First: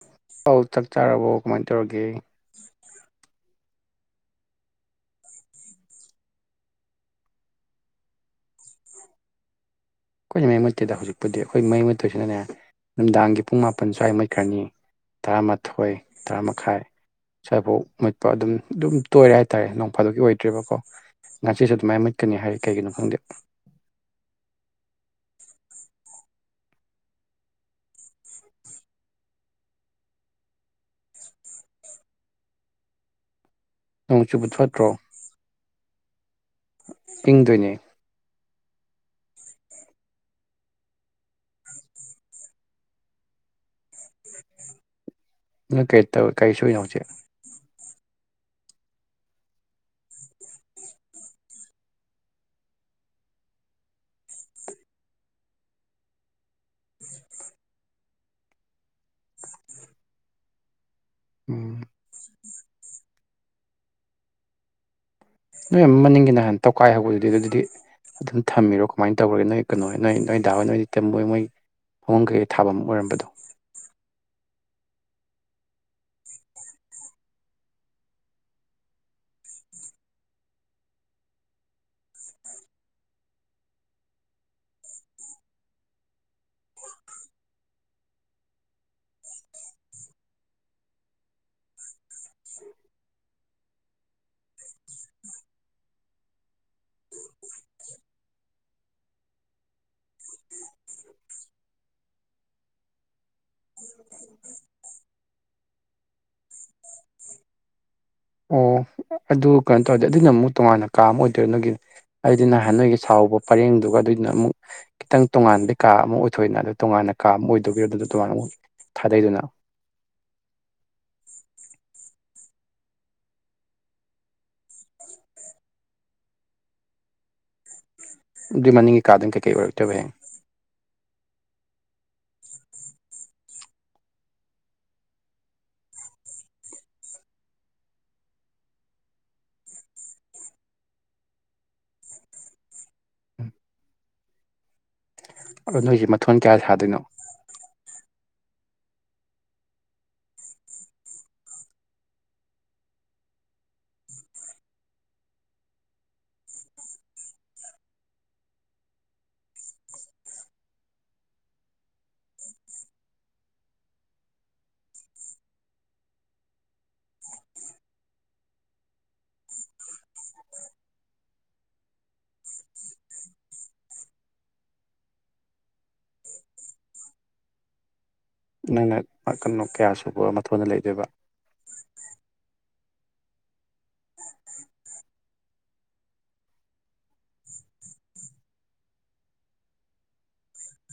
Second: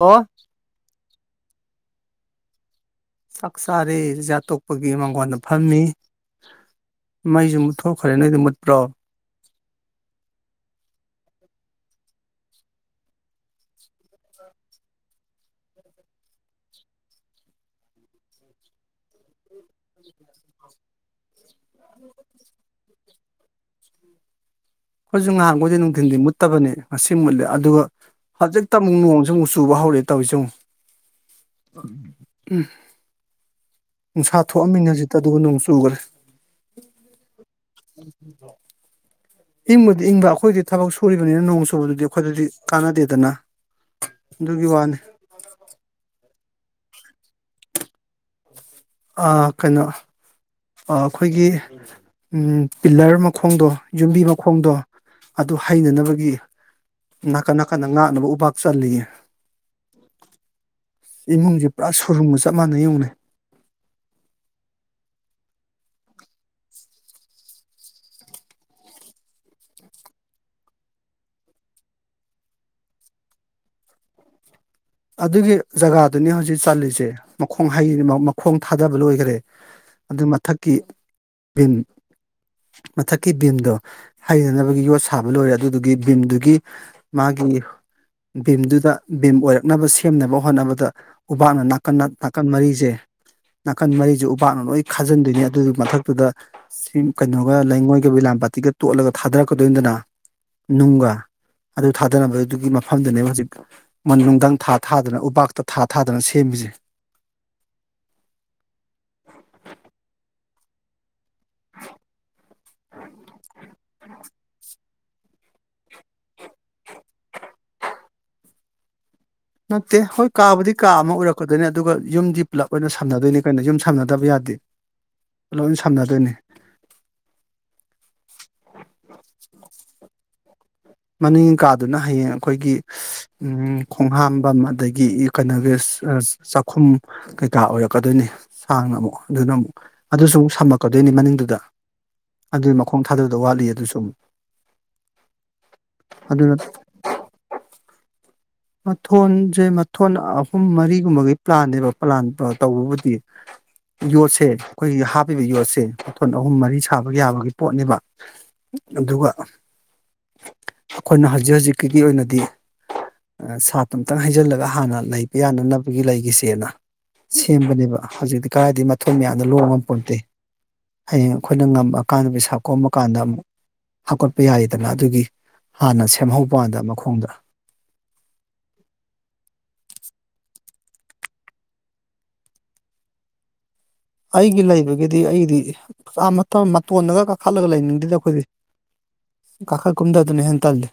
ꯑꯣ ꯑꯧ ꯆꯥꯛ ꯆꯥꯔꯕꯣ ꯀꯃꯥꯏ ꯇꯧꯔꯒꯦ ꯆꯥꯛ ꯆꯥꯔꯦ ꯖꯥ ꯇꯣꯛꯄꯒꯤ ꯃꯪꯒꯣꯟꯗ ꯐꯝꯃꯤ ꯃꯥꯏꯁꯨ ꯃꯨꯠꯊꯣꯛꯈ꯭ꯔꯦꯅꯦ ꯅꯣꯗꯤ ꯃꯨꯠꯄ꯭ꯔꯣ ꯑꯩꯈꯣꯏ ꯃꯩ ꯃꯨꯠꯇꯦꯗ ꯍꯧꯖꯤꯛꯄꯨꯗꯤ ꯑꯩꯈꯣꯏ ꯃꯩ ꯃꯨꯠꯇꯣꯏꯁꯤꯅꯅꯦ ꯅꯨꯡꯗꯥꯡꯒꯤ ꯄꯨꯡ ꯃꯥꯄꯟ ꯁ꯭ꯋꯥꯏ ꯃꯨꯠꯈ꯭ꯔꯅꯤ ꯇꯔꯥꯃꯥꯊꯣꯏ ꯇꯔꯥ ꯃꯈꯥꯏ ꯆꯥꯏꯐꯧ ꯃꯨꯠꯄ ꯑꯗꯨꯝ ꯑꯗꯨꯝ ꯇꯣꯏꯔꯦ ꯍꯥꯏꯇꯥꯔꯦ ꯅꯣꯡꯐꯥꯗꯨꯒꯤ ꯑꯣꯏꯗ꯭ꯔꯦꯔꯤꯕꯀꯣ ꯉꯥꯁꯤꯁꯨ ꯑꯗꯨꯃꯥꯏꯅ ꯃꯠꯀꯅꯤ ꯍꯥꯏꯔꯤ ꯀꯩꯒꯤꯅꯣ ꯈꯪꯗꯦ ꯑꯩꯈꯣꯏꯁꯨ ꯉꯥꯏꯍꯥꯡꯈꯣꯏꯗꯤ ꯅꯨꯡꯊꯤꯟꯗꯤ ꯃꯨꯠꯇꯕꯅꯤ ꯉꯁꯤ ꯃꯨꯠꯂꯦ ꯑꯗꯨꯒ ꯍꯧꯖꯤꯛꯇ ꯑꯃꯨꯛ ꯅꯣꯡꯁꯨ ꯑꯃꯨꯛ ꯆꯨꯕ ꯍꯧꯔꯦ ꯇꯧꯔꯤꯁꯤ ꯑꯃꯨꯛ ꯎꯝ ꯅꯣꯡ ꯅꯨꯡꯁꯥ ꯆꯨꯕ ꯐꯠꯇ꯭ꯔꯣ ꯊꯣꯛꯑꯝꯃꯤꯅꯤ ꯍꯧꯖꯤꯛꯇ ꯑꯗꯨꯕꯨ ꯅꯣꯡ ꯆꯨꯈ꯭ꯔꯦ ꯏꯤꯡꯗꯣꯏꯅꯦ ꯎ ꯏꯪꯕꯗꯤ ꯏꯪꯕ ꯑꯩꯈꯣꯏꯗꯤ ꯊꯕꯛ ꯁꯨꯔꯤꯕꯅꯤꯅ ꯅꯣꯡ ꯆꯨꯕꯗꯨꯗꯤ ꯑꯩꯈꯣꯏꯗꯗꯤ ꯀꯥꯟꯅꯗꯦꯗꯅ ꯑꯗꯨꯒꯤ ꯋꯥꯅꯤ ꯅꯪ ꯀꯩꯇꯧ ꯀꯩ ꯁꯨꯔꯤꯅꯣ ꯍꯧꯖꯤꯛ ꯑ ꯀꯩꯅꯣ ꯑ ꯈꯣꯏꯒꯤ ꯄꯤꯂꯔ ꯃꯈꯣꯡꯗꯣ ꯌꯨꯝꯕꯤ ꯃꯈꯣꯡꯗꯣ ꯑꯗꯨ ꯍꯩꯅꯅꯕꯒꯤ ꯅꯥꯀꯟ ꯅꯥꯀꯟꯗ ꯉꯥꯛꯅꯕ ꯎꯄꯥꯛ ꯆꯜꯂꯤꯌꯦ ꯏꯃꯨꯡꯖꯦ ꯎꯝ ꯄꯨꯔꯥ ꯁꯨꯔꯨꯝꯒ ꯆꯞ ꯃꯥꯟꯅꯩꯨ ꯌꯦꯉꯨꯅꯦ ꯅꯣꯏ ꯑꯃ ꯃꯅꯤꯡꯒꯤꯅ ꯅꯍꯥꯟ ꯇꯧꯈꯥꯏꯍꯧꯕꯗꯨꯗꯤ ꯑꯗꯨꯗꯤ ꯑꯗꯨꯝ ꯊꯝꯃꯤꯔꯣ ꯀꯃꯥꯏꯅ ꯇꯧꯔꯒꯦ ꯅꯣꯏ ꯀꯩꯅꯣ ꯅꯣꯏ ꯅꯣꯏꯗꯥ ꯍꯣꯏ ꯅꯣꯏꯗꯤ ꯇꯝꯃꯣꯏ ꯃꯣꯏ ꯐꯃꯨꯡ ꯀꯩꯀꯩ ꯊꯥꯐꯝ ꯑꯃ ꯑꯣꯏꯔꯝꯕꯗꯣ ꯑꯗꯨꯒꯤ ꯖꯒꯥꯗꯨꯅꯤ ꯍꯧꯖꯤꯛ ꯆꯠꯂꯤꯁꯦ ꯃꯈꯣꯡ ꯍꯩ ꯃꯈꯣꯡ ꯊꯥꯗꯕ ꯂꯣꯏꯈꯒꯔꯦ ꯑꯗꯨ ꯃꯊꯛꯀꯤ ꯚꯤꯟ ꯃꯊꯛꯀꯤ ꯚꯤꯝꯗꯣ ꯍꯩꯅꯅꯕꯒꯤ ꯌꯣꯠ ꯁꯥꯕ ꯂꯣꯏꯔꯦ ꯑꯗꯨꯗꯨꯒꯤ ꯚꯤꯝꯗꯨꯒꯤ ꯃꯥꯒꯤ ꯚꯤꯝꯗꯨꯗ ꯚꯤꯝ ꯑꯣꯏꯔꯛ ꯅꯕ ꯁꯦꯝꯅꯕ ꯍꯣꯠꯅꯕꯗ ꯎꯄꯥꯛꯅ ꯅꯥꯀꯟ ꯅꯥꯀꯟ ꯃꯔꯤꯁꯦ ꯅꯥꯀꯟ ꯃꯔꯤꯖꯦ ꯎꯄꯥꯛꯅ ꯂꯣꯏ ꯈꯥꯖꯤꯟꯗꯣꯏꯅꯤ ꯑꯗꯨꯒꯤ ꯃꯊꯛꯇꯨꯗ ꯁꯤ ꯀꯩꯅꯣꯒ ꯂꯩꯉꯣꯏꯒ ꯕꯤꯂꯥꯝꯄꯥꯇꯤꯒ ꯇꯣꯠꯂꯒ ꯊꯥꯗꯔꯛꯀꯗꯣꯏꯅꯤꯗꯅ ꯅꯨꯡꯒ ꯑꯗꯨ ꯊꯥꯗꯅꯕ ꯑꯗꯨꯒꯤ ꯃꯐꯝꯗꯨꯅꯦꯕ ꯍꯧꯖꯤꯛ ꯅꯨꯡꯙ ꯊꯥ ꯊꯥꯗꯅ ꯎꯄꯥꯛꯇ ꯊꯥ ꯊꯥꯗꯅ ꯁꯦꯝꯃꯤꯁꯦ ꯑꯣ ꯑꯗꯨ ꯀꯩꯅꯣ ꯇꯧꯔꯗꯤ ꯑꯗꯨꯅ ꯑꯃꯨꯛ ꯇꯣꯉꯥꯟꯅ ꯀꯥ ꯑꯃ ꯑꯣꯏꯗ ꯅꯒꯤ ꯑꯩꯗꯤ ꯅꯍꯥꯟ ꯅꯣꯏꯒꯤ ꯁꯥꯎꯕ ꯄꯔꯦꯡꯗꯨꯒ ꯑꯗꯨꯏꯗꯨꯅ ꯑꯃꯨꯛ ꯈꯤꯇꯪ ꯇꯣꯉꯥꯟꯕꯩ ꯀꯥ ꯑꯃ ꯑꯣꯏꯊꯣꯛꯑꯦꯗꯅ ꯑꯗꯨ ꯇꯣꯉꯥꯟꯅ ꯀꯥ ꯑꯃ ꯑꯣꯏꯗꯣꯏꯕꯤꯔꯣ ꯑꯗꯨꯅ ꯇꯣꯉꯥꯟꯅ ꯑꯃꯨꯛ ꯊꯥꯗꯩꯗꯨꯅ ꯅꯠꯇꯦ ꯍꯣꯏ ꯀꯥꯕꯨꯗꯤ ꯀꯥ ꯑꯃ ꯑꯣꯏꯔꯛꯀꯗꯣꯏꯅꯦ ꯑꯗꯨꯒ ꯌꯨꯝꯗꯤ ꯄꯨꯂꯞ ꯑꯣꯏꯅ ꯁꯝꯅꯗꯣꯏꯅꯤ ꯀꯩꯅꯣ ꯌꯨꯝ ꯁꯝꯅꯗꯕ ꯌꯥꯗꯦ ꯂꯣꯏ ꯁꯝꯅꯗꯣꯏꯅꯤ ꯑꯗꯨꯏ ꯃꯅꯤꯡꯒꯤ ꯀꯥꯗꯅ ꯀꯩꯀꯩ ꯑꯣꯏꯔꯛꯇꯕ ꯍꯌꯦꯡ ꯃꯅꯤꯡ ꯀꯥꯗꯨꯅ ꯍꯌꯦꯡ ꯑꯩꯈꯣꯏꯒꯤ ꯎ ꯈꯣꯡꯍꯥꯝꯕꯝ ꯑꯗꯒꯤ ꯀꯩꯅꯣꯒꯤ ꯆꯥꯛꯈꯨꯝ ꯀꯩꯀꯥ ꯑꯣꯏꯔꯛꯀꯗꯣꯏꯅꯤ ꯁꯥꯡꯅ ꯑꯃꯨꯛ ꯑꯗꯨꯅ ꯑꯗꯨꯁꯨ ꯑꯃꯨꯛ ꯁꯝꯃꯛꯀꯗꯣꯏꯅꯤ ꯃꯅꯤꯡꯗꯨꯗ ꯑꯗꯨꯏ ꯃꯈꯣꯡ ꯊꯥꯗꯕꯗ ꯋꯥꯠꯂꯤ ꯑꯗꯨꯁꯨ ꯑꯃꯨ ꯑꯣ ꯅꯣꯏꯁꯦ ꯃꯊꯣꯟ ꯑꯗꯨꯅ ꯀꯌꯥ ꯁꯥꯗꯣꯏꯅꯣ ꯃꯊꯣꯟꯁꯦ ꯃꯊꯣꯟ ꯑꯍꯨꯝ ꯃꯔꯤꯒꯨꯝꯕꯒꯤ ꯄ꯭ꯂꯥꯟꯅꯦꯕ ꯄ꯭ꯂꯥꯟ ꯇꯧꯕꯕꯨꯗꯤ ꯌꯣꯠꯁꯦ ꯑꯩꯈꯣꯏꯒꯤ ꯍꯥꯞꯄꯤꯕ ꯌꯣꯠꯁꯦ ꯃꯊꯣꯟ ꯑꯍꯨꯝ ꯃꯔꯤ ꯁꯥꯕ ꯌꯥꯕꯒꯤ ꯄꯣꯠꯅꯦꯕ ꯑꯗꯨꯒ ꯑꯩꯈꯣꯏꯅ ꯍꯧꯖꯤꯛ ꯍꯧꯖꯤꯛꯀꯤꯗꯤ ꯑꯣꯏꯅꯗꯤ ꯁꯥꯇ ꯑꯃꯝꯇꯪ ꯍꯩꯖꯤꯜꯂꯒ ꯍꯥꯟꯅ ꯂꯩꯕ ꯌꯥꯅꯅꯕꯒꯤ ꯂꯩꯈꯤꯁꯦꯅ ꯁꯦꯝꯕꯅꯦꯕ ꯍꯧꯖꯤꯛꯇꯤ ꯀꯗꯥꯏꯗꯒꯤ ꯃꯊꯣꯏ ꯃꯌꯥꯝꯗ ꯂꯣꯡ ꯉꯝꯄꯣꯟꯇꯦ ꯍꯌꯦꯡ ꯑꯩꯈꯣꯏꯅ ꯉꯝꯃꯀꯥꯟꯗ ꯄꯩꯁꯥ ꯀꯣꯝꯕ ꯀꯥꯟꯗ ꯑꯃꯨꯛ ꯍꯥꯞꯀꯠꯄ ꯌꯥꯏꯔꯤꯗꯅ ꯑꯗꯨꯒꯤ ꯍꯥꯟꯅ ꯁꯦꯝꯍꯧꯕ ꯋꯥꯟꯅꯤꯗ ꯃꯈꯣꯡꯗ ꯅꯪꯅ [unintelligible] ꯀꯌꯥ ꯁꯨꯕ ꯃꯊꯣꯟꯗ ꯂꯩꯗꯣꯏꯕ ꯑꯩꯒꯤ ꯂꯩꯕꯒꯤꯗꯤ ꯑꯩꯒꯤꯗꯤꯥ ꯃꯇꯣꯟꯅꯒ ꯀꯥꯈꯠꯂꯒ ꯂꯩꯅꯤꯡꯗꯦꯗ ꯑꯩꯈꯣꯏꯗꯤ ꯀꯥꯈꯠ ꯀꯨꯝꯊꯥ ꯗꯨꯅꯥ ꯍꯦꯟ ꯇꯜꯂꯦ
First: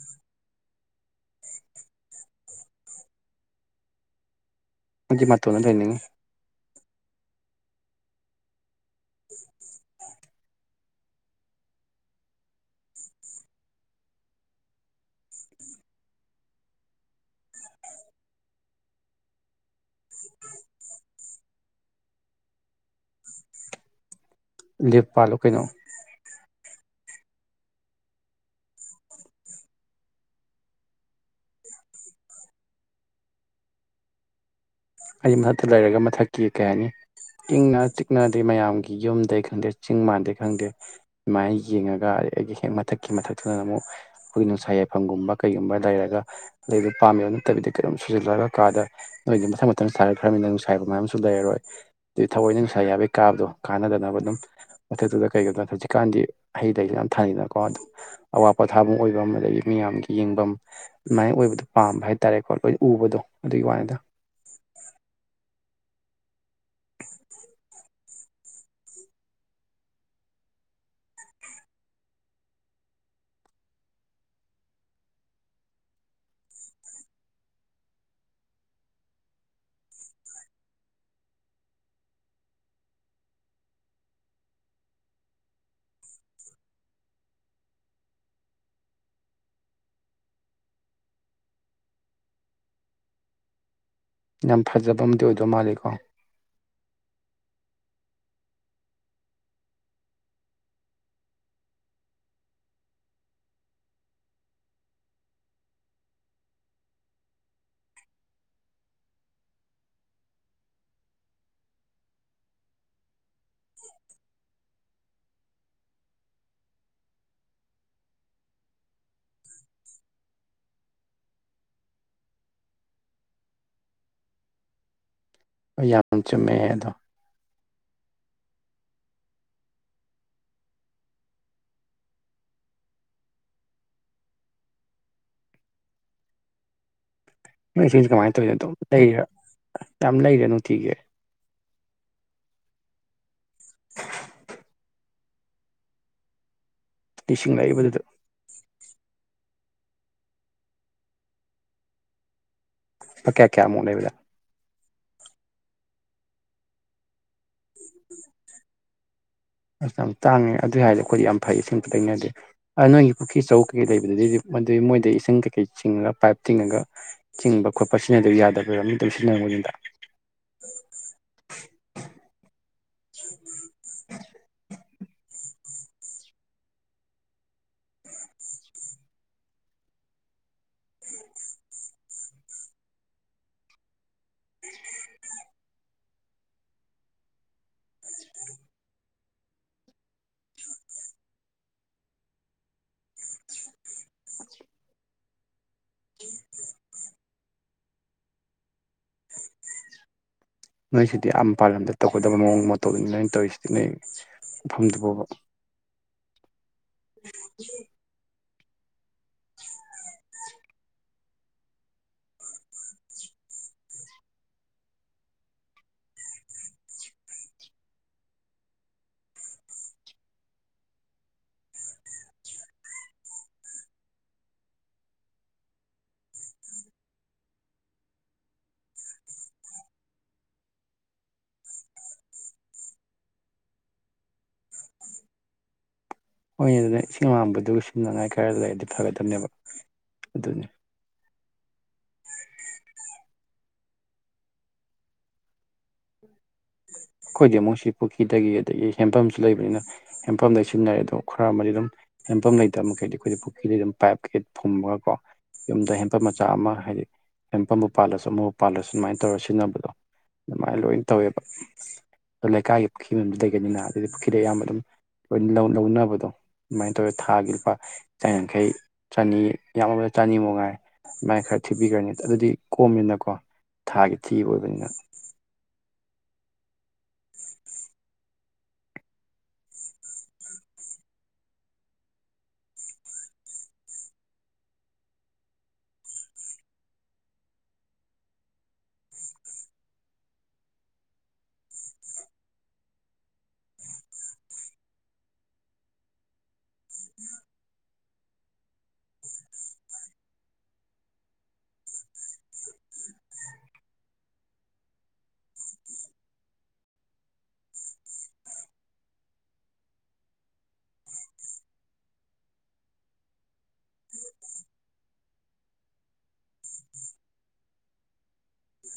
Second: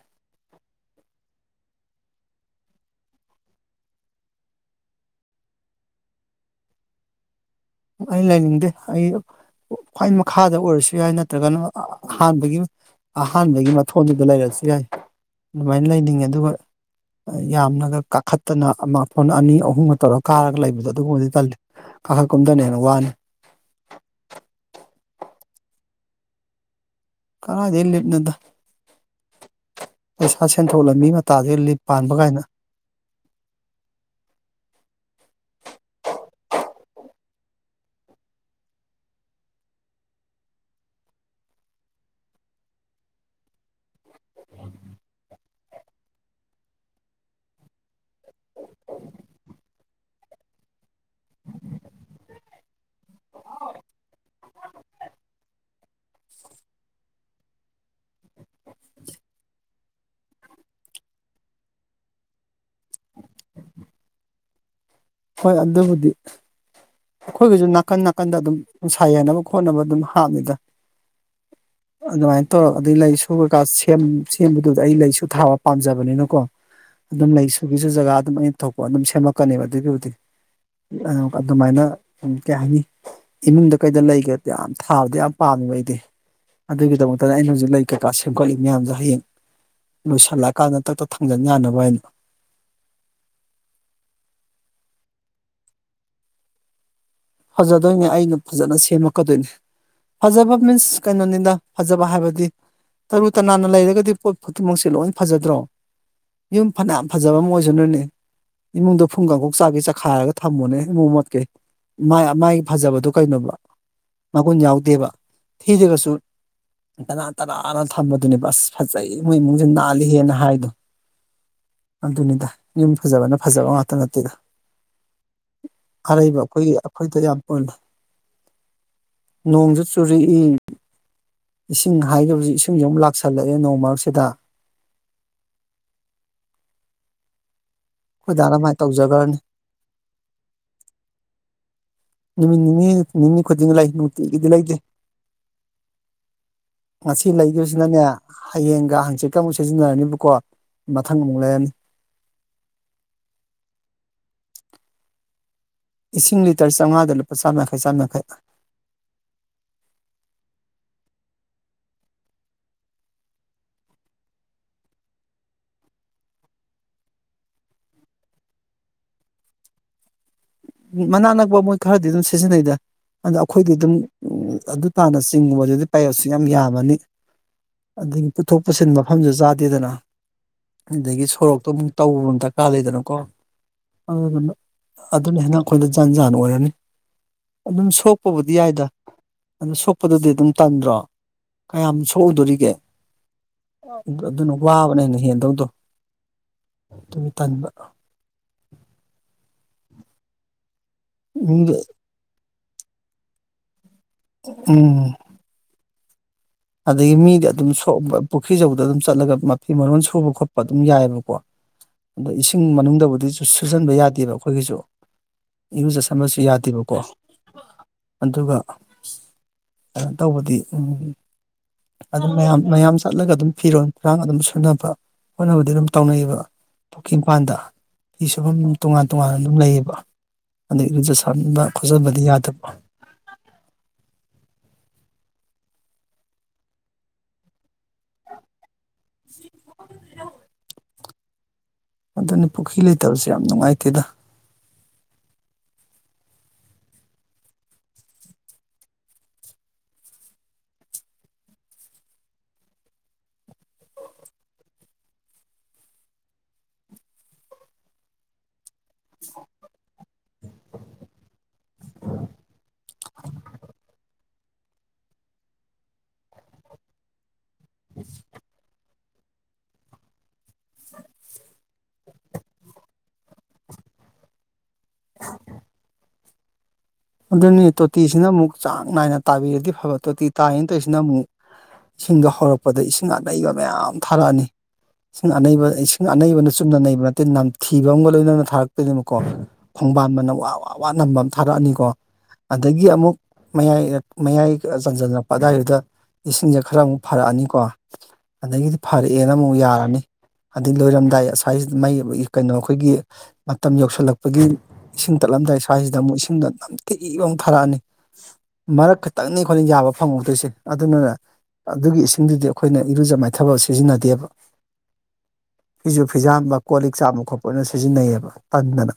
ꯑꯩꯗꯤ ꯃꯇ‌ꯣꯟꯗ ꯂꯩꯅꯤꯡꯉꯤ ꯑꯩ ꯂꯩꯅꯤꯡꯗꯦ ꯑꯩ ꯈ꯭ꯋꯥꯏ ꯃꯈꯥꯗ ꯑꯣꯏꯔꯁꯨ ꯌꯥꯏ ꯅꯠꯇ꯭ꯔꯒꯅ ꯑꯍꯥꯟꯕꯒꯤ ꯑꯍꯥꯟꯕꯒꯤ ꯃꯊꯣꯟꯗꯨꯗ ꯂꯩꯔꯁꯨ ꯌꯥꯏ ꯑꯗꯨꯃꯥꯏꯅ ꯂꯩꯅꯤꯡꯉꯦ ꯑꯗꯨꯒ ꯌꯥꯝꯅꯒ ꯀꯥꯈꯠꯇꯅ ꯑꯃꯊꯣꯟ ꯑꯅꯤ ꯑꯍꯨꯝꯒ ꯇꯧꯔꯒ ꯀꯥꯔꯒ ꯂꯩꯕꯗꯣ ꯑꯗꯨꯒꯨꯝꯕꯗꯤ ꯇꯜꯂꯤ ꯀꯥꯈꯠ ꯀꯨꯨꯝꯗꯅ ꯍ‌ꯦꯟꯅ ꯋꯥꯔ‌ꯦ ꯂꯦꯞ ꯄꯥꯜꯂꯣ ꯀꯩꯅꯣ ꯀꯔꯥꯏꯗꯦ ꯂꯦꯞ ꯅ‌ꯣꯗ ꯄꯩꯁꯥ ꯁꯦꯟꯊꯣꯛ ꯂꯝꯕꯤ ꯃꯇꯥꯁꯤ ꯂꯤꯞ ꯄꯥꯟꯕ ꯀꯥꯏꯅ ꯑꯩ ꯃꯊꯛꯇ ꯂꯩꯔꯒ ꯃꯊꯛꯀꯤ ꯀꯩ ꯍꯥꯏꯅꯤ ꯏꯪꯅ ꯆꯤꯛꯅ ꯑꯗꯩ ꯃꯌꯥꯝꯒꯤ ꯌꯨꯝꯗꯩ ꯈꯪꯗꯦ ꯆꯤꯡ ꯃꯥꯟꯗꯩ ꯈꯪꯗꯦ ꯑꯗꯨꯨꯃꯥꯏꯅ ꯌꯦꯡꯉꯒ ꯑꯗ ꯑꯩꯒꯤ ꯍꯦꯛ ꯃꯊꯛꯀꯤ ꯃꯊꯛꯇꯨꯅ ꯑꯃꯨꯛ ꯑꯩꯈꯣꯏꯒꯤ ꯅꯨꯡꯁꯥꯏ ꯌꯥꯏꯐꯝꯒꯨꯝꯕ ꯀꯩꯒꯨꯝꯕ ꯂꯩꯔꯒ ꯂꯩꯗꯨ ꯄꯥꯝꯃꯤꯕ ꯅꯠꯇꯕꯤꯗ ꯀꯗꯨꯝ ꯁꯨꯖꯜꯂꯒ ꯀꯥꯗ ꯅꯣꯏꯗꯤ ꯃꯊꯪ ꯃꯊ ꯁꯥꯒꯠꯈ꯭ꯔꯃꯤꯅ ꯅꯨꯡꯁꯥ ꯌꯥꯏꯕꯝ ꯃꯌꯥꯝꯁꯨ ꯂꯩꯔꯔꯣꯏ ꯑꯗꯩ ꯊꯑꯣꯏꯅ ꯅꯨꯡꯁꯥꯏ ꯌꯥꯏꯕꯩ ꯀꯥꯕꯗꯣ ꯀꯥꯟꯅꯗꯅꯕ ꯑꯗꯨꯝ ꯃꯊꯛꯇꯨꯗ ꯀꯩꯒꯤꯗꯅꯣ ꯍꯧꯖꯤꯛꯀꯥꯟꯗꯤ ꯍꯩ ꯂꯩꯁꯨ ꯌꯥꯝ ꯊꯥꯅꯤꯅꯀꯣ ꯑꯗꯨ ꯑꯋꯥ ꯄꯊꯥꯕꯝ ꯑꯣꯏꯐꯝ ꯑꯗꯒꯤ ꯃꯤꯌꯥꯝꯒꯤ ꯌꯦꯡꯕꯝ ꯑꯗꯨꯃꯥꯏ ꯑꯣꯏꯕꯗꯣ ꯄꯥꯝꯕ ꯍꯥꯏꯇꯥꯔꯦꯀꯣ ꯂꯣꯏꯟ ꯎꯕꯗꯣ ꯑꯗꯨꯒꯤ ꯋꯥꯅꯤꯗ ꯍꯣꯏ ꯑꯗꯨꯕꯨꯗꯤ ꯑꯩꯈꯣꯏꯒꯁꯨ ꯅꯥꯀꯟ ꯅꯥꯀꯟꯗ ꯑꯗꯨꯝ ꯅꯨꯡꯁꯥ ꯌꯟꯅꯕ ꯈꯣꯠꯅꯕ ꯑꯗꯨꯝ ꯍꯥꯞꯅꯤꯗ [inaudible] ꯑꯗꯨꯃꯥꯏꯟꯇꯧ ꯑꯗꯩ ꯂꯩꯁꯨꯀꯥ ꯁꯦꯝꯕꯗꯨꯗ ꯑꯩ ꯂꯩꯁꯨ ꯊꯥꯕ ꯄꯥꯝꯖꯕꯅꯤꯅꯀꯣ ꯑꯗꯨꯝ ꯂꯩꯁꯨꯒꯤꯁꯨ ꯖꯒꯥ ꯑꯗꯨꯝ ꯑꯩꯅ ꯊꯣꯛꯄ ꯑꯗꯨꯝ ꯁꯦꯝꯃꯛꯀꯅꯦꯕ ꯑꯗꯨꯒꯤ ꯑꯗꯨꯃꯥꯏꯅ ꯎꯝ ꯀꯩ ꯍꯥꯏꯅꯤ ꯏꯃꯨꯡꯗ ꯀꯩꯗ ꯂꯩꯒ ꯌꯥꯝ ꯊꯥꯕꯗꯨ ꯌꯥꯝ ꯄꯥꯝꯃꯤꯕ ꯑꯩꯗꯤ ꯑꯗꯨꯒꯤꯗꯃꯛꯇꯅꯤ ꯑꯩꯅ ꯍꯧꯖꯤꯛ ꯂꯩ ꯀꯩꯀꯥ ꯁꯦꯝꯒꯠꯂꯤ ꯃꯌꯥꯝꯁꯨ ꯍꯌꯦꯡ ꯂꯣꯏꯁꯤꯜꯂꯛꯑꯀꯥꯟꯗ ꯇꯛ ꯇꯛ ꯊꯥꯡꯖꯟ ꯌꯥꯅꯕ ꯍꯥꯏꯅ ꯌꯥꯝ ꯐꯖꯕ ꯑꯝꯗꯤ ꯑꯣꯏꯗꯣꯏ ꯃꯥꯜꯂꯦꯀꯣ ꯐꯖꯗꯣꯏꯅꯦ ꯑꯩꯅ ꯐꯖꯅ ꯁꯦꯝꯃꯛꯀꯗꯣꯏꯅꯦ ꯐꯖꯕ ꯃꯤꯟꯁ ꯀꯩꯅꯣꯅꯤꯅ ꯐꯖꯕ ꯍꯥꯏꯕꯗꯤ ꯇꯔꯨ ꯇꯅꯥꯟꯅ ꯂꯩꯔꯒꯗꯤ ꯄꯣꯠ ꯈꯨꯗꯤꯡꯃꯛꯁꯤ ꯂꯣꯏ ꯐꯖꯗ꯭ꯔꯣ ꯌꯨꯝ ꯐꯅꯌꯥꯝ ꯐꯖꯕ ꯑꯝ ꯑꯣꯏꯁꯅꯨꯅꯦ ꯏꯃꯨꯡꯗ ꯐꯨꯡꯀꯥꯡꯀꯣꯛ ꯆꯥꯒꯦ ꯆꯈꯥꯏꯔꯒ ꯊꯝꯃꯣꯅꯦ ꯏꯃ‌ꯣ ꯃꯣꯠꯀꯩ ꯃꯥꯏ ꯑꯃꯥꯏꯒꯤ ꯐꯖꯕꯗꯣ ꯀꯩꯅꯣꯕ ꯃꯒꯨꯟ ꯌꯥꯎꯗꯦꯕ ꯊꯤꯗ꯭ꯔꯒꯁꯨ ꯇꯅꯥꯟ ꯇꯅꯥꯟꯅ ꯊꯝꯕꯗꯨꯅꯦ ꯑꯁ ꯐꯖꯩ ꯏꯃꯣꯏ ꯏꯃꯨꯡꯁꯦ ꯅꯥꯜꯂꯤꯍꯦꯅ ꯍꯥꯏꯗꯣ ꯑꯗꯨꯅꯤꯗ ꯌꯨꯝ ꯐꯖꯕꯅ ꯐꯖꯕ ꯉꯥꯛꯇ ꯅꯠꯇꯦꯗ ꯍ‌ꯣꯏ ꯌꯥꯝ ꯆꯨꯝꯃꯦ ꯑꯗꯣ ꯍꯣꯏꯗ ꯌꯥꯝ [unintelligible] ꯅꯣꯡꯁꯖꯨ ꯆꯨꯔꯛꯏ ꯏꯁꯤꯡ ꯍꯥꯏꯈꯤꯕꯁꯤ ꯏꯁꯤꯡꯁꯤ ꯑꯃꯨꯛ ꯂꯥꯛꯁꯜꯂꯛꯑꯦ ꯅꯣꯡ ꯃꯔꯛꯁꯤꯗ ꯅꯣꯏ ꯏꯁꯤꯡꯁꯦ ꯀꯃꯥꯏꯅ ꯑꯩꯈꯣꯏ ꯇꯧꯔꯤꯅꯣ ꯗꯥꯅ ꯑꯗꯨꯝ ꯃꯥꯏ ꯂꯩꯔꯤꯔꯥ ꯇꯧꯖꯈ꯭ꯔꯅꯤ ꯌꯥꯝ ꯂꯩꯔꯦ ꯅꯨꯡꯇꯤꯒꯤ ꯅꯨꯃꯤꯠ ꯅꯤꯅꯤ ꯅꯤꯅꯤ ꯈꯨꯗꯤꯡꯒꯤ ꯂꯩ ꯅꯨꯡꯇꯤꯒꯤꯗꯤ ꯂꯩꯗ‌ꯦ ꯉꯁꯤ ꯏꯁꯤꯡ ꯂꯩꯗꯣꯏꯁꯤꯅꯅꯦ ꯂꯩꯕꯗꯨꯗ ꯍꯌꯦꯡꯒ ꯍꯪꯆꯤꯠꯀ ꯑꯃꯨꯛ ꯁꯤꯖꯤꯟꯅꯔꯅꯤꯕꯀꯣ ꯃꯊꯪ ꯑꯃꯨꯛ ꯂꯩꯔꯅꯤ ꯂꯨꯄꯥ ꯀꯌꯥ ꯀꯌꯥꯃꯨꯛ ꯂꯩꯕꯗ ꯏꯁꯤꯡ ꯂꯤꯇꯔ ꯆꯥꯝꯉꯥꯗ ꯂꯨꯄꯥ ꯆꯥꯝ ꯌꯥꯡꯈꯩ ꯆꯥꯝ ꯌꯥꯡꯈꯩ ꯑꯁ ꯌꯥꯝ ꯇꯥꯡꯉꯦ ꯑꯗꯨꯏ ꯍꯥꯏꯔꯗꯤ ꯑꯩꯈꯣꯏꯗꯤ ꯌꯥꯝ ꯐꯩ ꯏꯁꯤꯡ ꯂꯩꯅꯗꯦ ꯅꯣꯏꯒꯤ ꯄꯨꯈ꯭ꯔꯤ ꯆꯧ ꯀꯩꯀꯩ ꯂꯩꯕꯗꯨꯗꯤ ꯃꯗꯨꯏ ꯃꯣꯏꯗ ꯏꯁꯤꯡ ꯀꯩꯀꯩ ꯆꯤꯡꯉꯒ ꯄꯥꯏꯞ ꯇꯤꯡꯉꯒ ꯆꯤꯡꯕ ꯈꯣꯠꯄ ꯁꯤꯅ ꯑꯗꯨ ꯌꯥꯗꯕ ꯑꯃ ꯑꯗꯨ ꯁꯤꯖꯤꯟꯅꯔꯝꯅꯤꯗ ꯃꯅꯥꯛ ꯅꯛꯄ ꯃꯣꯏ ꯈꯔꯗꯤ ꯑꯗꯨꯝ ꯁꯤꯖꯤꯟꯅꯩꯗ ꯑꯗꯣ ꯑꯩꯈꯣꯏꯗꯤ ꯑꯗꯨꯝ ꯎ ꯑꯗꯨ ꯇꯥꯅ ꯆꯤꯡꯒꯨꯝꯕꯗꯨꯗꯤ ꯄꯥꯏꯌꯦꯞꯁꯨ ꯌꯥꯝ ꯌꯥꯝꯃꯅꯤ꯫ ꯑꯗꯨꯒꯤ ꯄꯨꯊꯣꯛ ꯄꯨꯁꯤꯟ ꯃꯐꯝꯁꯨ ꯆꯥꯗꯦꯗꯅ ꯑꯗꯒꯤ ꯁꯣꯔꯣꯛꯇꯣ ꯑꯃꯨꯛ ꯇꯧꯕ ꯑꯃ ꯗꯔꯀꯥꯔ ꯂꯩꯗꯅꯀꯣ ꯑꯗꯨ ꯑꯗꯨꯅ ꯍꯦꯟꯅꯥꯛ ꯑꯩꯈꯣꯏꯗ ꯖꯥꯟꯖꯥꯅ ꯑꯣꯏꯔꯅꯤ꯫ ꯑꯗꯨꯝ ꯁꯣꯛꯄꯕꯨꯗꯤ ꯌꯥꯏꯗ ꯑꯗꯨ ꯁꯣꯛꯄꯗꯨꯗꯤ ꯑꯗꯨꯝ ꯇꯟꯗ꯭ꯔꯣ ꯀꯌꯥꯝ ꯁꯣꯛꯎꯗꯣꯔꯤꯒꯦ ꯑꯗꯨꯅ ꯋꯥꯕꯅ ꯍ‌ꯦꯟꯅ ꯍꯦꯟꯗꯧꯗꯣ ꯑꯗꯨꯒꯤ ꯇꯟꯕ꯫ ꯅꯣꯏꯁꯤꯗꯤ ꯑꯥ ꯃꯄꯥꯜ ꯃꯤꯗꯤ ꯂꯝꯗ ꯇꯧꯒꯗꯕ ꯃꯑꯣꯡ ꯃꯇꯧꯗꯨꯅꯤ ꯅꯣꯏꯅ ꯇꯧꯔꯤꯁꯤꯗꯤ ꯅꯣꯏ ꯎꯝ ꯃꯐꯝꯗꯨꯕꯨꯕ ꯑꯗꯒꯤ ꯃꯤꯗꯤ ꯑꯗꯨꯝ ꯁꯣꯛꯑ ꯄꯨꯈ꯭ꯔꯤꯆꯧꯕꯗ ꯑꯗꯨꯝ ꯆꯠꯂꯒ ꯃꯐꯤ ꯃꯔꯣꯟ ꯁꯨꯕ ꯈꯣꯠꯄ ꯑꯗꯨꯝ ꯌꯥꯏꯑꯦꯕꯀꯣ ꯑꯗꯣ ꯏꯁꯤꯡ ꯃꯅꯨꯡꯗꯕꯨꯗꯤ ꯁꯨ ꯁꯨꯖꯤꯟꯕ ꯌꯥꯗꯦꯕ ꯑꯩꯈꯣꯏꯒꯤꯁꯨ ꯏꯔꯨꯖꯁꯝꯕꯁꯨ ꯌꯥꯗꯦꯕꯀꯣ ꯑꯗꯨꯒ ꯀꯩꯅꯣ ꯇꯧꯕꯗꯤ ꯎꯨꯝ ꯑꯗꯨꯝ ꯃꯌꯥꯝ ꯃꯌꯥꯝ ꯆꯠꯂꯒ ꯑꯗꯨꯝ ꯐꯤꯔꯣꯟꯜ ꯐꯔꯥꯡ ꯑꯗꯨꯝ ꯁꯨꯅꯕ ꯍꯣꯠꯅꯕꯗꯤ ꯑꯗꯨꯝ ꯇꯧꯅꯩꯌꯦꯑꯕ ꯄꯨꯣꯛ꯭ꯀꯤ ꯏꯄꯥꯟꯗ ꯐꯤ ꯁꯨꯐꯝ ꯇꯣꯉꯥꯟ ꯇꯣꯉꯥꯟꯅ ꯑꯗꯨꯝ ꯂꯩꯌꯦꯕ ꯑꯗꯩ ꯏꯔꯨꯖꯁꯟꯕ ꯈꯣꯠꯆꯟꯕꯗꯤ ꯌꯥꯗꯕ ꯍꯣꯏꯅꯤ ꯑꯗꯨꯅ ꯏꯁꯤꯡ ꯍꯥꯡꯝꯕꯗꯨ ꯁꯤꯖꯤꯟꯅꯉꯥꯏ ꯈꯔ ꯂꯩꯔꯗꯤ ꯐꯒꯗꯕꯅꯦꯕ ꯑꯗꯨꯅꯤ ꯑꯗꯨꯅꯤ ꯄꯨꯈ꯭ꯔꯤ ꯂꯩꯇꯕꯁꯦ ꯌꯥꯝ ꯅꯨꯡꯉꯥꯏꯇꯦꯗ ꯑꯩꯈꯣꯏꯗꯤ ꯑꯃꯨꯛꯁꯤ ꯄꯨꯈ꯭ꯔꯤꯗꯒꯤ ꯑꯗꯒꯤ ꯍꯦꯟꯄꯝꯁꯨ ꯂꯩꯕꯅꯤꯅ ꯍꯦꯟꯄꯝꯗꯩ ꯁꯤꯖꯤꯟꯅꯔꯦ ꯑꯗꯣ ꯈꯔ ꯑꯃꯗꯤ ꯑꯗꯨꯝ ꯍꯦꯟꯐꯝ ꯂꯩꯇꯕ ꯃꯈꯩꯗꯤ ꯑꯩꯈꯣꯏꯗꯤ ꯄꯨꯈ꯭ꯔꯤꯗ ꯑꯗꯨꯝ ꯄꯥꯏꯞ ꯀꯀꯩ ꯐꯨꯝꯃꯒ ꯀꯣ ꯌꯨꯝꯗ ꯍꯦꯟꯄꯝ ꯃꯆꯥ ꯑꯃ ꯍꯥꯏꯗꯤ ꯍꯦꯟꯄꯝꯕꯨ ꯄꯥꯜꯂꯁꯨ ꯑꯃꯕꯨ ꯄꯥꯜꯂꯁꯨ ꯑꯗꯨꯃꯥꯏꯅ ꯇꯧꯔ ꯁꯤꯖꯤꯟꯅꯕꯗꯣ ꯑꯗꯨꯃꯥꯏꯅ ꯂꯣꯏꯅ ꯇꯧꯋꯦ ꯂꯩꯀꯥꯏꯒꯤ ꯄꯨꯈ꯭ꯔꯤ ꯂꯩꯕꯗꯒꯤꯅꯤꯅ ꯑꯗꯨꯗꯒꯤ ꯄꯨꯈ꯭ꯔꯤꯗꯩ ꯑꯌꯥꯝꯕ ꯑꯗꯨꯝ ꯂꯣꯏ ꯂꯧ ꯂꯧꯅꯕꯗꯣ ꯑꯗꯨꯃꯥꯏꯅ ꯇꯧꯋꯦ ꯊꯥꯒꯤ ꯂꯨꯄꯥ ꯆꯥꯝ ꯌꯥꯡꯈꯩ ꯆꯅꯤ ꯌꯥꯝꯃꯕꯗ ꯆꯅꯤꯃꯥ ꯉꯥꯏ ꯃꯥꯏ ꯈꯔ ꯊꯤꯕꯤꯈ꯭ꯔꯅꯤ ꯑꯗꯨꯗꯤ ꯀꯣꯝꯃꯦꯅꯀꯣ ꯊꯥꯒꯤ ꯊꯤꯕ ꯑꯣꯏꯕꯅꯤꯅ [inaudible] ꯑꯗꯨꯅꯤ ꯇꯣꯇꯤꯁꯤꯅ ꯑꯃꯨꯛ ꯆꯥꯡ ꯅꯥꯏꯅ ꯇꯥꯕꯤꯔꯗꯤ ꯐꯕ ꯇꯣꯇꯤ ꯇꯥꯔꯤꯅꯦꯅ ꯇꯧꯔꯤꯁꯤꯅ ꯑꯃꯨꯛ ꯏꯁꯤꯡꯗ ꯍꯧꯔꯛꯄꯗ ꯏꯁꯤꯡ ꯑꯅꯩꯕ ꯃꯌꯥꯝ ꯊꯥꯔꯛꯑꯅꯤ ꯏꯁꯤꯡ ꯑꯅꯩꯕ ꯏꯁꯤꯡ ꯑꯅꯩꯕꯅ ꯆꯨꯝꯅ ꯅꯩꯕ ꯅꯠꯇꯦ ꯅꯝꯊꯤꯕ ꯑꯃꯒ ꯂꯣꯏꯅꯅ ꯊꯥꯔꯛꯇꯣꯏꯅꯦꯕꯀꯣ ꯈꯣꯡꯕꯥꯟꯅ ꯋꯥ ꯋꯥ ꯋꯥ ꯅꯝꯕ ꯑꯃ ꯊꯥꯔꯛꯑꯅꯤꯀꯣ ꯑꯗꯒꯤ ꯑꯃꯨꯛ ꯃꯌꯥꯏ ꯃꯌꯥꯏ ꯆꯟꯖꯜꯅꯛꯄ ꯑꯗꯨꯋꯥꯏꯗꯨꯗ ꯏꯁꯤꯡꯁꯦ ꯈꯔ ꯑꯃꯨꯛ ꯐꯔꯛꯑꯅꯤꯀꯣ ꯑꯗꯒꯤꯗꯤ ꯐꯔꯛꯑꯦꯅ ꯑꯃꯨꯛ ꯌꯥꯔꯅꯤ ꯑꯗꯩ ꯂꯣꯏꯔꯝꯗꯥꯏ ꯑꯁ꯭ꯋꯥꯏꯖꯤꯗ ꯃꯩ ꯀꯩꯅꯣ ꯑꯩꯈꯣꯏꯒꯤ ꯃꯇꯝ ꯌꯧꯁꯤꯜꯂꯛꯄꯒꯤ ꯏꯁꯤꯡ ꯇꯠꯂꯝꯗꯥꯏ ꯁ꯭ꯋꯥꯏꯁꯤꯗ ꯑꯃꯨꯛ ꯏꯁꯤꯡꯗꯣ ꯅꯝꯊꯤꯕ ꯑꯃ ꯊꯥꯔꯛꯑꯅꯤ ꯃꯔꯛ ꯈꯛꯇꯪꯅꯤ ꯈꯣꯠꯅ ꯌꯥꯕ ꯐꯪꯍꯧꯗꯣꯏꯁꯦ ꯑꯗꯨꯅꯅ ꯑꯗꯨꯒꯤ ꯏꯁꯤꯡꯗꯨꯗꯤ ꯑꯩꯈꯣꯏꯅ ꯏꯔꯨꯖ ꯃꯥꯏꯊꯕ ꯁꯤꯖꯤꯟꯅꯗꯦꯕ ꯐꯤꯖꯨ ꯐꯤꯖꯥꯝꯕ ꯀꯣꯜ ꯂꯤꯛ ꯆꯥꯝꯕ ꯈꯣꯠꯄ ꯑꯣꯏꯅ ꯁꯤꯖꯤꯟꯅꯩꯌꯦꯕ ꯇꯟꯗꯅ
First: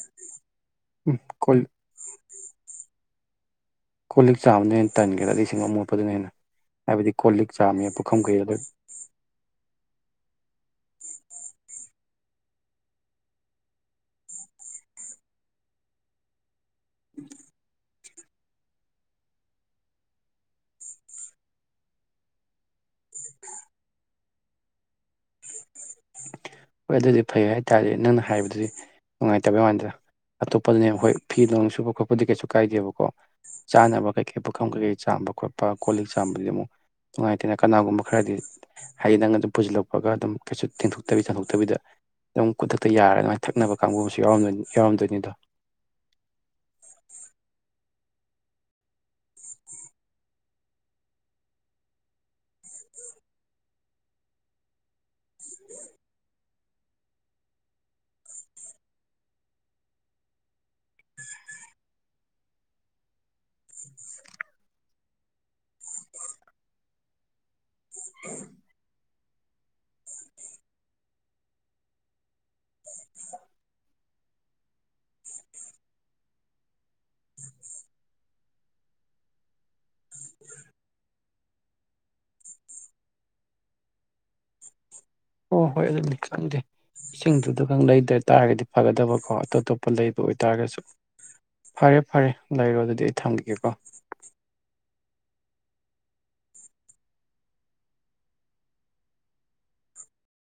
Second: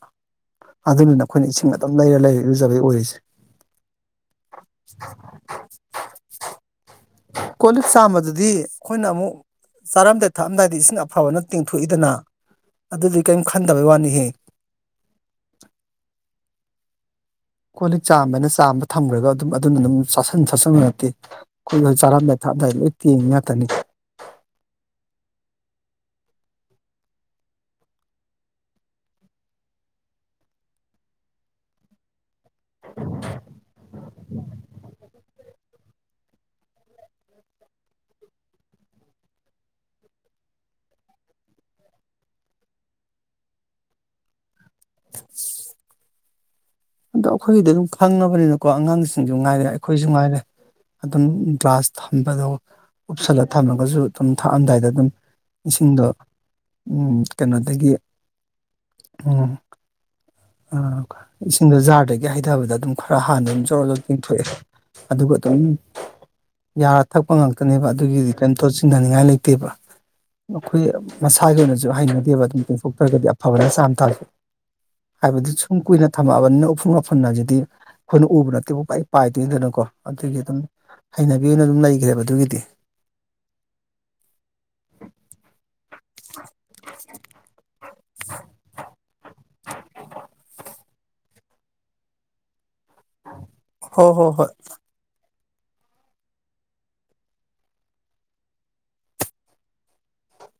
ꯑꯗꯨꯗꯨꯅ ꯑꯩꯈꯣꯏꯅ ꯀꯣꯜ ꯏꯁꯤꯡ ꯑꯗꯨꯝ ꯂꯩꯔ ꯂꯩꯔ ꯏꯔꯨꯖꯕꯩ ꯑꯣꯏꯔꯤꯁꯦ ꯀꯣꯜ ꯂꯤꯛ ꯆꯥꯕꯅ ꯍꯦꯟꯅ ꯇꯟꯒꯦꯔꯥ ꯏꯁꯤꯡ ꯑꯃꯣꯠꯄꯗꯨꯅ ꯍꯦꯟꯅ ꯍꯥꯏꯕꯗꯤ ꯀꯣꯜ ꯂꯤꯛ ꯆꯥꯝꯃꯦ ꯄꯨꯈꯝ ꯀꯩ ꯂꫭꯏ ꯑꯩꯈꯣꯏꯅ ꯑꯃꯨꯛ ꯆꯥꯔꯝꯗꯥꯏ ꯊꯛꯑꯝꯗꯥꯏꯗ ꯏꯁꯤꯡ ꯑꯐꯕꯅ ꯇꯦꯡꯊꯣꯛꯏꯗꯅ ꯑꯗꯨꯗꯤ ꯀꯔꯤꯝ ꯈꯟꯗꯕꯩ ꯋꯥꯅꯤꯍꯦ ꯀꯣꯜ ꯂꯤꯛ ꯆꯥꯝꯕ ꯍꯥꯏꯅ ꯆꯥꯝꯕ ꯊꯝꯈ꯭ꯔꯒ ꯑꯗꯨꯝ ꯑꯗꯨꯅ ꯑꯗꯨꯝ ꯆꯁꯤꯟ ꯆꯥꯁꯟꯕ ꯅꯠꯇꯦ ꯑꯩꯈꯣꯏ ꯆꯥꯔꯝꯗꯥꯏ ꯊꯥꯗꯥꯏ ꯂꯣꯏ ꯇꯦꯡꯉꯤ ꯉꯥꯛꯇꯅꯤ꯫ ꯍꯣꯏ ꯑꯗꯨꯗꯤ ꯐꯩ ꯍꯥꯏꯇꯥꯔꯗꯤ ꯅꯪꯅ ꯍꯥꯏꯕꯗꯨꯗꯤ ꯅꯨꯡꯉꯥꯏꯇꯕꯩ ꯋꯥꯥꯟꯗꯅ ꯑꯇꯣꯞꯄꯗꯅꯦ ꯈꯣꯏ ꯐꯤ ꯂꯣꯟ ꯁꯨꯕ ꯈꯣꯠꯄ ꯑꯗꯨꯗꯤ ꯀꯩꯁꯨ ꯀꯥꯏꯗꯦꯕꯀꯣ ꯆꯥꯅꯕ ꯀꯩ ꯀꯩ ꯄꯨꯥꯈꯝ ꯀꯩꯀꯩ ꯆꯥꯝꯕ ꯈꯣꯠ ꯂꯄ ꯀꯣꯜ ꯂꯤꯛ ꯆꯥꯝꯕꯗꯨꯗꯤ ꯑꯃꯨꯛ ꯅꯨꯡꯉꯥꯏꯇꯦꯅ ꯀꯅꯥꯒꯨꯝꯕ ꯈꯔꯗꯤ ꯍꯥꯏꯗꯤ ꯅꯪ ꯑꯗꯨꯝ ꯄꯨꯁꯤꯜꯂꯛꯄꯒ ꯑꯗꯨꯝ ꯀꯩꯁꯨ ꯇꯦꯡꯊꯣꯛꯇꯕꯤ ꯊꯣꯛ ꯐꯠꯇꯕꯤꯗ ꯑꯗꯨꯝ ꯈꯨꯗꯛꯇ ꯌꯥꯔꯒ ꯉꯥꯏ ꯊꯛꯅꯕ ꯀꯥꯡꯕꯨ ꯑꯃꯁꯨ ꯌꯥꯎꯝ ꯌꯥꯎꯔꯝꯗꯣꯏꯅꯤꯗꯣ ꯑꯗꯣ ꯑꯩꯈꯣꯏꯒꯤꯗꯤ ꯑꯗꯨꯝ ꯈꯪꯉꯕꯅꯤꯅꯀꯣ ꯑꯉꯥꯡꯁꯤꯡꯁꯨ ꯉꯥꯏꯔꯦ ꯑꯩꯈꯣꯏꯁꯨ ꯉꯥꯏꯔꯦ ꯑꯗꯨꯝ ꯒ꯭ꯂꯥꯁ ꯊꯝꯕꯗꯣ ꯎꯞꯁꯜꯂ ꯊꯝꯃꯒꯁꯨ ꯑꯗꯨꯝ ꯊꯛꯑꯝꯗꯥꯏꯗ ꯑꯗꯨꯝ ꯏꯁꯤꯡꯗꯣ ꯎꯝ ꯀꯩꯅꯣꯗꯒꯤ ꯎꯝ ꯑꯥ ꯏꯁꯤꯡꯗꯣ ꯖꯥꯔꯗꯒꯤ ꯍꯩꯊꯕꯗ ꯑꯗꯨꯝ ꯈꯔ ꯍꯥꯟꯅ ꯖꯣꯔ ꯖꯣꯔ ꯇꯤꯡꯊꯣꯛꯑꯦꯕ ꯑꯗꯨꯒ ꯑꯗꯨꯝ ꯌꯥꯔ ꯊꯛꯄ ꯉꯥꯛꯇꯅꯦꯕ ꯑꯗꯨꯒꯤꯗꯤ ꯀꯟ [unintelligible] ꯆꯤꯡꯊꯅꯤꯡꯉꯥꯏ ꯂꯩꯇꯦꯕ ꯑꯩꯈꯣꯏ ꯃꯁꯥꯒꯤ ꯑꯣꯏꯅꯁꯨ ꯍꯩꯅꯗꯦꯕ ꯑꯗꯨꯝ ꯇꯦꯡꯊꯣꯛꯇ꯭ꯔꯒꯗꯤ ꯑꯐꯕꯅ ꯆꯥꯝ ꯊꯥꯗꯦ ꯍꯥꯏꯕꯗꯤ ꯁꯨꯝ ꯀꯨꯏꯅ ꯊꯝꯃꯛꯑꯕꯅꯤꯅ ꯎꯐꯨꯡ ꯃꯥꯄꯟ ꯑꯗꯨꯗꯤ ꯑꯩꯈꯣꯏꯅ ꯎꯕ ꯅꯠꯇꯦꯕꯨ ꯄꯨꯄꯥꯢ ꯄꯥꯏꯗꯣꯏꯅꯤꯅꯀꯣ ꯑꯗꯨꯒꯤ ꯑꯗꯨꯝ ꯍꯩꯅꯕꯤ ꯑꯣꯏꯅ ꯑꯗꯨꯝ ꯂꯩꯈ꯭ꯔꯦꯕ ꯑꯗꯨꯒꯤꯗꯤ ꯍꯣ ꯍꯣꯏ ꯑꯗꯨꯗꯤ ꯈꯪꯗꯦ ꯏꯁꯤꯡꯗꯨꯗꯒꯪ ꯂꯩꯗ ꯇꯥꯔꯒꯗꯤ ꯐꯒꯗꯕꯀꯣ ꯑꯇꯣꯞ ꯑꯇꯣꯞꯄ ꯂꯩꯕ ꯑꯣꯏꯇꯥꯔꯒꯁꯨ ꯐꯔꯦ ꯐꯔꯦ ꯂꯩꯔꯣ ꯑꯗꯨꯗꯤ ꯑꯩ ꯊꯝꯒꯤꯒꯦꯀꯣ ꯍꯣꯏ ꯍꯣꯏ ꯍꯣꯏ